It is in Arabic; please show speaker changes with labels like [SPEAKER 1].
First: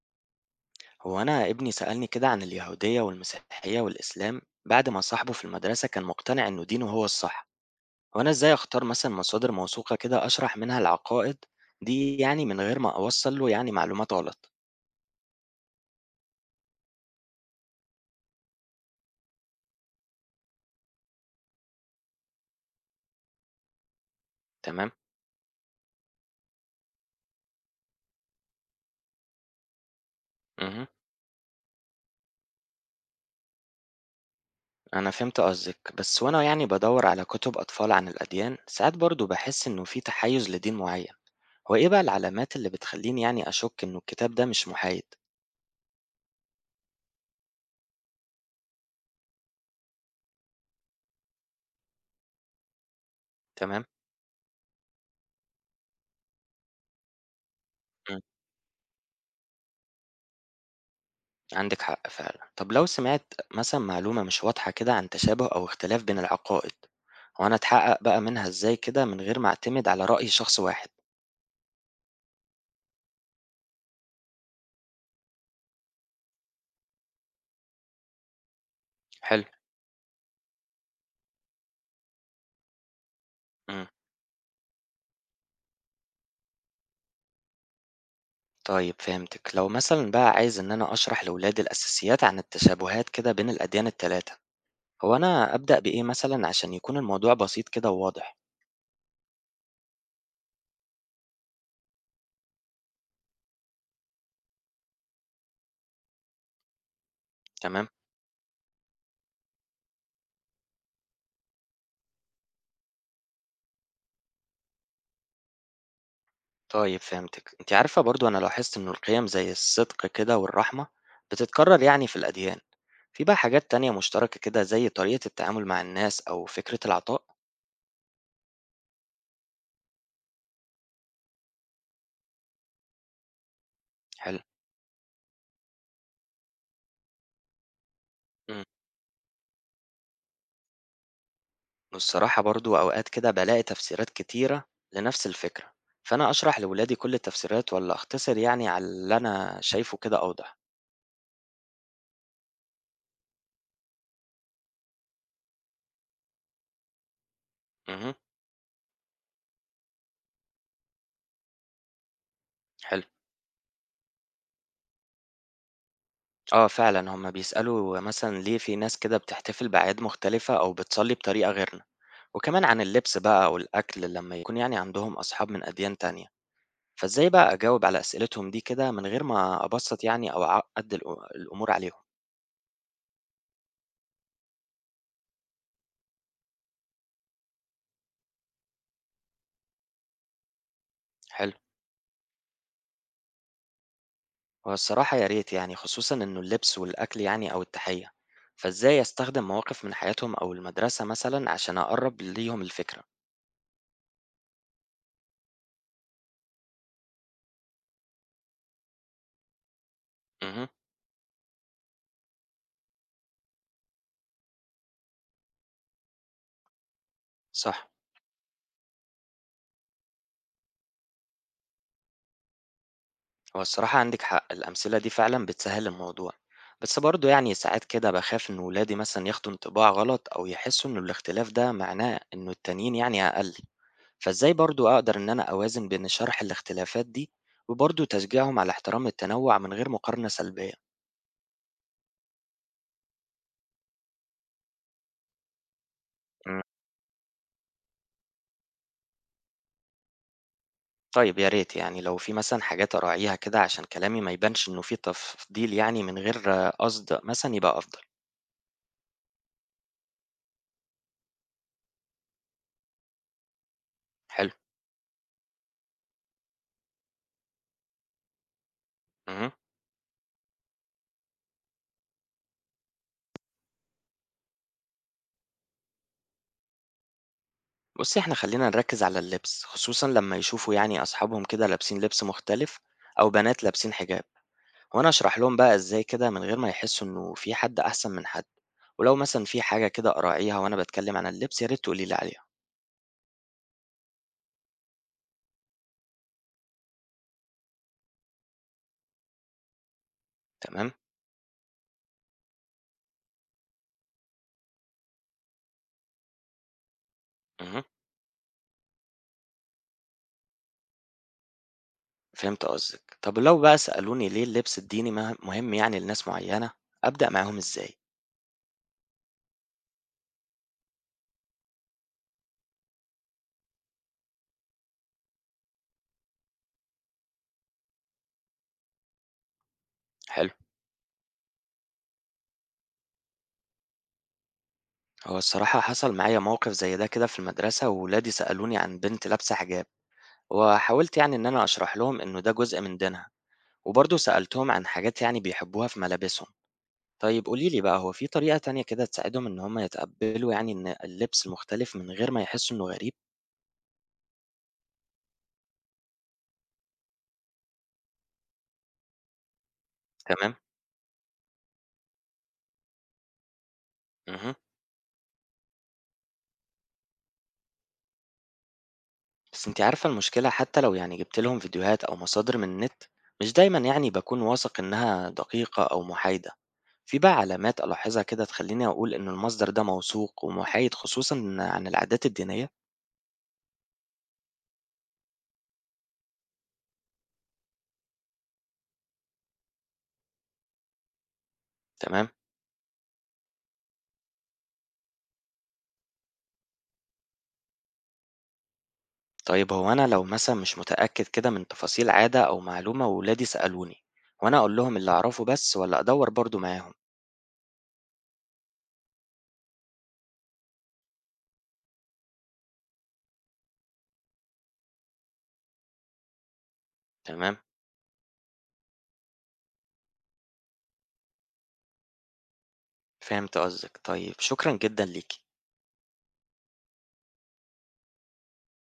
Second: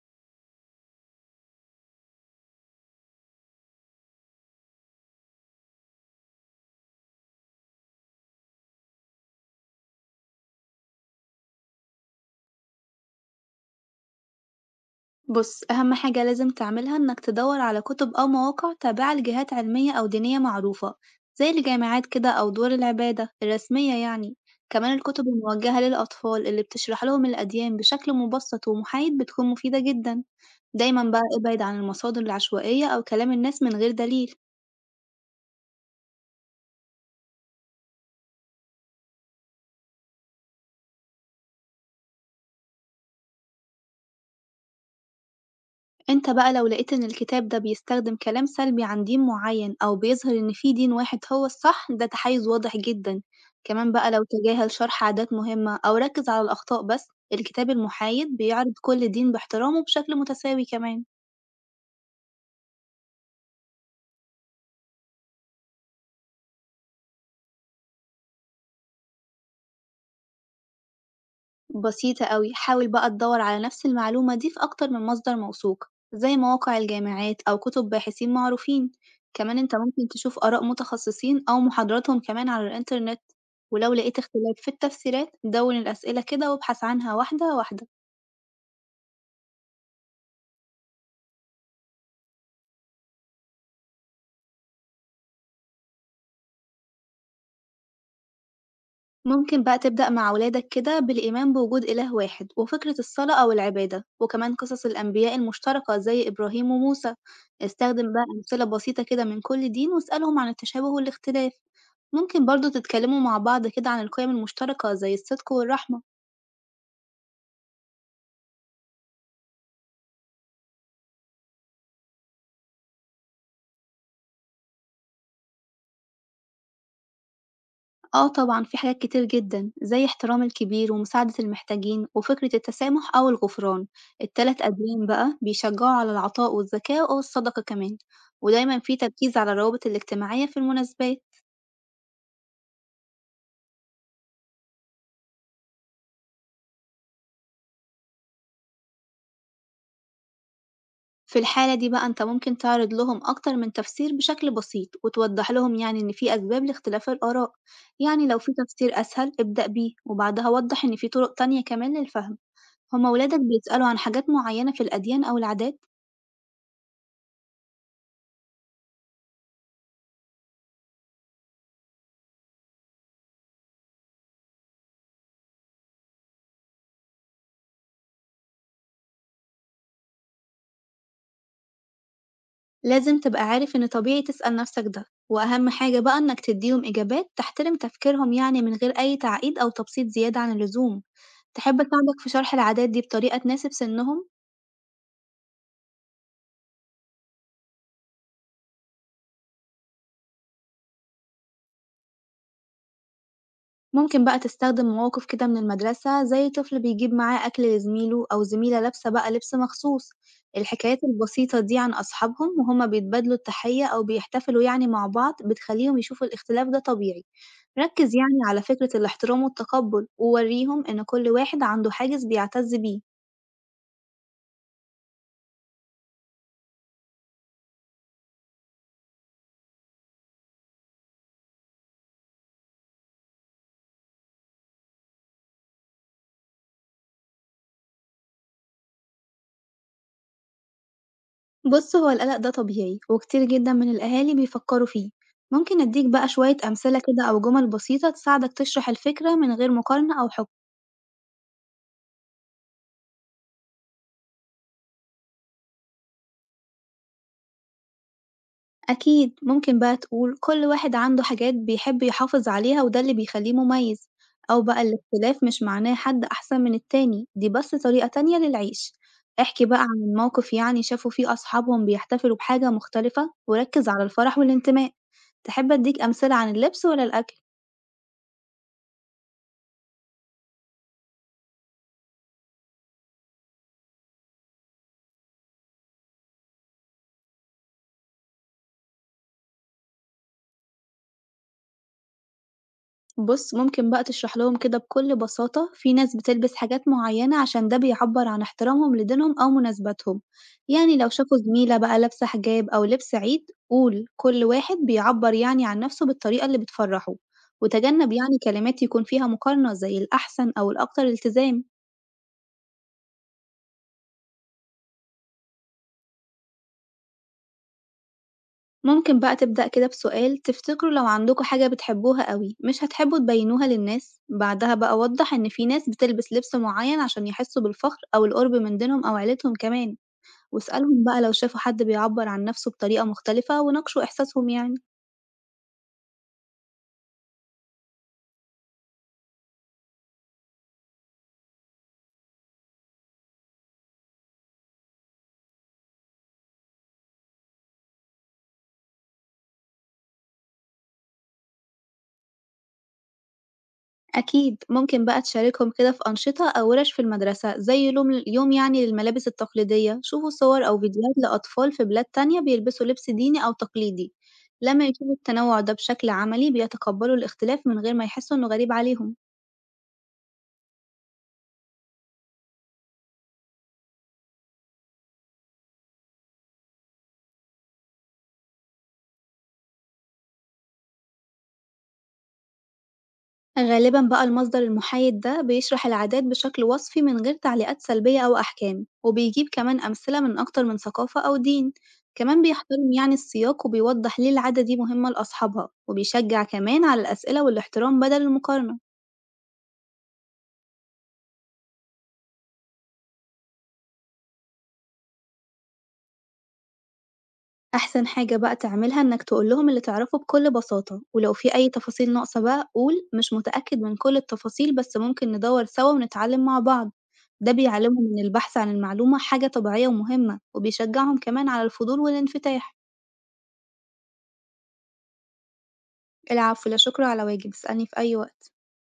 [SPEAKER 1] هو أنا ابني سألني كده عن اليهودية والمسيحية والإسلام بعد ما صاحبه في المدرسة كان مقتنع إنه دينه هو الصح، وأنا إزاي أختار مثلا مصادر موثوقة كده أشرح منها العقائد دي يعني من غير ما أوصل له يعني معلومات غلط،
[SPEAKER 2] بص، أهم حاجة لازم تعملها إنك تدور على كتب أو مواقع تابعة لجهات علمية أو دينية معروفة زي الجامعات كده أو دور العبادة الرسمية يعني.
[SPEAKER 1] تمام؟
[SPEAKER 2] كمان الكتب الموجهة للأطفال اللي بتشرح لهم الأديان بشكل مبسط ومحايد بتكون مفيدة جدا.
[SPEAKER 1] مهم.
[SPEAKER 2] دايما بقى ابعد عن المصادر العشوائية أو كلام الناس من غير دليل.
[SPEAKER 1] أنا فهمت قصدك، بس وأنا يعني بدور على كتب أطفال عن الأديان ساعات برضو بحس إنه في تحيز لدين معين، هو إيه بقى العلامات اللي بتخليني يعني أشك إنه الكتاب ده مش محايد،
[SPEAKER 2] أنت بقى لو لقيت إن الكتاب ده بيستخدم كلام سلبي عن دين معين أو بيظهر إن في دين واحد هو الصح، ده تحيز واضح جدا،
[SPEAKER 1] تمام؟
[SPEAKER 2] كمان بقى لو تجاهل شرح عادات مهمة أو ركز على الأخطاء بس. الكتاب المحايد بيعرض كل دين باحترامه بشكل متساوي كمان.
[SPEAKER 1] عندِك حق فعلًا. طب لو سمعت مثلًا معلومة مش واضحة كده عن تشابه أو اختلاف بين العقائد، هو أنا أتحقق بقى منها إزاي كده من غير ما أعتمد على رأي شخص واحد؟
[SPEAKER 2] بسيطة أوي، حاول بقى تدور على نفس المعلومة دي في أكتر من مصدر موثوق زي مواقع الجامعات أو كتب باحثين معروفين،
[SPEAKER 1] حلو،
[SPEAKER 2] كمان أنت ممكن تشوف آراء متخصصين أو محاضراتهم كمان على الإنترنت،
[SPEAKER 1] إمم،
[SPEAKER 2] ولو لقيت اختلاف في التفسيرات دون الأسئلة كده وابحث عنها واحدة واحدة.
[SPEAKER 1] طيب فهمتِك. لو مثلًا بقى عايز إن أنا أشرح لولادي الأساسيات عن التشابهات كده بين الأديان ال3، هو أنا أبدأ بإيه مثلًا عشان يكون الموضوع بسيط كده وواضح؟
[SPEAKER 2] ممكن بقى تبدأ مع ولادك كده بالإيمان بوجود إله واحد وفكرة الصلاة أو العبادة، وكمان قصص الأنبياء المشتركة زي إبراهيم وموسى.
[SPEAKER 1] تمام.
[SPEAKER 2] استخدم بقى أمثلة بسيطة كده من كل دين واسألهم عن التشابه والاختلاف. ممكن برضه تتكلموا مع بعض كده عن القيم المشتركة زي الصدق والرحمة.
[SPEAKER 1] طيب فهمتِك. أنتِ عارفة برضه أنا لاحظت إنه القيم زي الصدق كده والرحمة بتتكرر يعني في الأديان. في بقى حاجات تانية مشتركة كده زي طريقة التعامل مع الناس أو فكرة العطاء؟
[SPEAKER 2] آه طبعًا في حاجات كتير جدًا، زي احترام الكبير ومساعدة المحتاجين وفكرة التسامح أو الغفران،
[SPEAKER 1] حلو.
[SPEAKER 2] ال3 أديان بقى بيشجعوا على العطاء والزكاة والصدقة كمان،
[SPEAKER 1] إمم.
[SPEAKER 2] ودايمًا في تركيز على الروابط الاجتماعية في المناسبات.
[SPEAKER 1] والصراحة برضه أوقات كده بالاقي تفسيرات كتيرة لنفس الفكرة، فأنا أشرح لولادي كل التفسيرات والّا أختصر يعني على اللي أنا شايفه كده أوضح؟
[SPEAKER 2] في الحالة دي بقى أنت ممكن تعرض لهم أكتر من تفسير بشكل بسيط، وتوضح لهم يعني إن في أسباب لاختلاف الآراء،
[SPEAKER 1] اهم.
[SPEAKER 2] يعني لو في تفسير أسهل ابدأ بيه وبعدها وضح إن في طرق تانية كمان للفهم.
[SPEAKER 1] حلو.
[SPEAKER 2] هما ولادك بيسألوا عن حاجات معينة في الأديان أو العادات؟
[SPEAKER 1] آه فعلًا، هم بيسألوا مثلًا ليه في ناس كده بتحتفل بأعياد مختلفة أو بتصلي بطريقة غيرنا، وكمان عن اللبس بقى أو الأكل لما يكون يعني عندهم أصحاب من أديان تانية، فإزاي بقى أجاوب على أسئلتهم دي كده من غير ما أبسط يعني أو أعقد الأمور عليهم؟
[SPEAKER 2] لازم تبقى عارف إن طبيعي تسأل نفسك ده، وأهم حاجة بقى إنك تديهم إجابات تحترم تفكيرهم يعني من غير أي تعقيد أو تبسيط زيادة عن اللزوم.
[SPEAKER 1] حلو،
[SPEAKER 2] تحب أساعدك في شرح العادات دي بطريقة تناسب سنهم؟
[SPEAKER 1] هو الصراحة يا ريت يعني خصوصًا إنه اللبس والأكل يعني أو التحية، فإزاي أستخدم مواقف من حياتهم أو المدرسة مثلًا عشان أقرب ليهم الفكرة؟
[SPEAKER 2] ممكن بقى تستخدم مواقف كده من المدرسة زي طفل بيجيب معاه أكل لزميله أو زميلة لابسة بقى لبس مخصوص.
[SPEAKER 1] اهم،
[SPEAKER 2] الحكايات البسيطة دي عن أصحابهم وهما بيتبادلوا التحية أو بيحتفلوا يعني مع بعض بتخليهم يشوفوا الاختلاف ده طبيعي.
[SPEAKER 1] صح.
[SPEAKER 2] ركز يعني على فكرة الاحترام والتقبل ووريهم إن كل واحد عنده حاجز بيعتز بيه.
[SPEAKER 1] هو الصراحة عندِك حق، الأمثلة دي فعلًا بتسهِّل الموضوع، بس برضه يعني ساعات كده باخاف إن ولادي مثلًا ياخدوا انطباع غلط أو يحسّوا إنه الاختلاف ده معناه إنه التانيين يعني أقل، فإزاي برضه أقدر إن أنا أوازن بين شرح الاختلافات دي وبرضه تشجيعهم على احترام التنوُّع من غير مقارنة سلبية؟
[SPEAKER 2] بص، هو القلق ده طبيعي وكتير جدا من الأهالي بيفكروا فيه. ممكن أديك بقى شوية
[SPEAKER 1] إمم،
[SPEAKER 2] أمثلة كده أو جمل بسيطة تساعدك تشرح الفكرة من غير مقارنة أو حكم.
[SPEAKER 1] طيب يا ريت يعني لو في مثلًا حاجات أراعيها كده عشان كلامي ما يبانش إنه في تفضيل يعني من غير آه، قصد مثلًا يبقى أفضل،
[SPEAKER 2] أكيد ممكن بقى تقول كل واحد عنده حاجات بيحب يحافظ عليها وده اللي بيخليه مميز.
[SPEAKER 1] حلو.
[SPEAKER 2] أو بقى الاختلاف مش معناه حد أحسن من التاني، دي بس طريقة تانية للعيش.
[SPEAKER 1] اهم.
[SPEAKER 2] احكي بقى عن موقف يعني شافوا فيه أصحابهم بيحتفلوا بحاجة مختلفة وركز على الفرح والانتماء. تحب أديك أمثلة عن اللبس ولا الأكل؟
[SPEAKER 1] بُصّي، إحنا خلّينا نركّز على اللبس، خصوصًا لمّا يشوفوا يعني أصحابهم كده لابسين لبس مختلف أو بنات لابسين حجاب، وأنا أشرح لهم بقى إزاي كده من غير ما يحسّوا إنه في حد أحسن من حد، ولو مثلًا في حاجة كده أراعيها وأنا باتكلّم عن اللبس يا ريت تقولي لي عليها،
[SPEAKER 2] بُص، ممكن بقى تشرح لهم كده بكل بساطة في ناس بتلبس حاجات معينة عشان ده بيعبّر عن احترامهم لدينهم أو مناسباتهم،
[SPEAKER 1] تمام،
[SPEAKER 2] يعني لو شافوا زميلة بقى لابسة حجاب أو لبس عيد قول كل واحد بيعبّر يعني عن نفسه بالطريقة اللي بتفرحه،
[SPEAKER 1] اهم،
[SPEAKER 2] وتجنب يعني كلمات يكون فيها مقارنة زي الأحسن أو الأكتر التزام.
[SPEAKER 1] فهمت قصدِك. طَب لو بقى سألوني ليه اللبس الديني مهم يعني لناس معيّنة، أبدأ معاهم إزاي؟
[SPEAKER 2] ممكن بقى تبدأ كده بسؤال: تفتكروا لو عندكم حاجة بتحبوها أوي مش هتحبوا تبينوها للناس؟ بعدها بقى وضّح إن في ناس بتلبس لبس معين عشان يحسوا بالفخر أو القرب من دينهم أو عيلتهم كمان.
[SPEAKER 1] حلو،
[SPEAKER 2] واسألهم بقى لو شافوا حد بيعبّر عن نَفْسه بطريقة مختلفة وناقشوا إحساسهم يعني.
[SPEAKER 1] هو الصراحة حصل معايا موقف زي ده كده في المدرسة وولادي سألوني عن بنت لابسة حجاب، وحاولت يعني إن أنا أشرح لهم إنه ده جزء من دينها، وبرضه سألتهم عن حاجات يعني بيحبوها في ملابسهم. طيب قولي لي بقى هو في طريقة تانية كده تساعدهم إن هم يتقبلوا يعني إن اللبس المختلف من غير ما يحسوا إنه غريب؟
[SPEAKER 2] أكيد، ممكن بقى تشاركهم كده في أنشطة أو ورش في المدرسة زي لوم يوم يعني للملابس التقليدية، شوفوا
[SPEAKER 1] تمام.
[SPEAKER 2] صور أو فيديوهات لأطفال في بلاد تانية بيلبسوا لبس ديني أو تقليدي.
[SPEAKER 1] مهم.
[SPEAKER 2] لمّا يشوفوا التنوع ده بشكل عملي بيتقبّلوا الاختلاف من غير ما يحسوا إنه غريب عليهم.
[SPEAKER 1] بس أنت عارفة المشكلة حتى لو يعني جبت لهم فيديوهات أو مصادر من النت مش دايما يعني بكون واثق إنها دقيقة أو محايدة. في بقى علامات ألاحظها كده تخليني أقول إن المصدر ده موثوق ومحايد خصوصا عن العادات الدينية؟
[SPEAKER 2] غالبًا بقى المصدر المحايد ده بيشرح العادات بشكل وصفي من غير تعليقات سلبية أو أحكام، وبيجيب كمان أمثلة من أكتر من ثقافة أو دين،
[SPEAKER 1] تمام.
[SPEAKER 2] كمان بيحترم يعني السياق وبيوضح ليه العادة دي مهمة لأصحابها، وبيشجع كمان على الأسئلة والاحترام بدل المقارنة.
[SPEAKER 1] طيب هو أنا لو مثلا مش متأكد كده من تفاصيل عادة أو معلومة وولادي سألوني وأنا أقول لهم اللي أعرفه بس ولا أدور برضو معاهم؟
[SPEAKER 2] أحسن حاجة بقى تعملها إنك تقول لهم اللي تعرفه بكل بساطة، ولو في أي تفاصيل ناقصة بقى قول مش متأكد من كل التفاصيل بس ممكن ندور سوا ونتعلم مع بعض. ده
[SPEAKER 1] تمام.
[SPEAKER 2] بيعلمهم إن البحث عن المعلومة حاجة طبيعية ومهمة، وبيشجعهم كمان على الفضول والانفتاح.
[SPEAKER 1] فهمت قصدك. طيب شكرا جدا ليكي.
[SPEAKER 2] العفو، لا شكر على واجب، اسألني في أي وقت.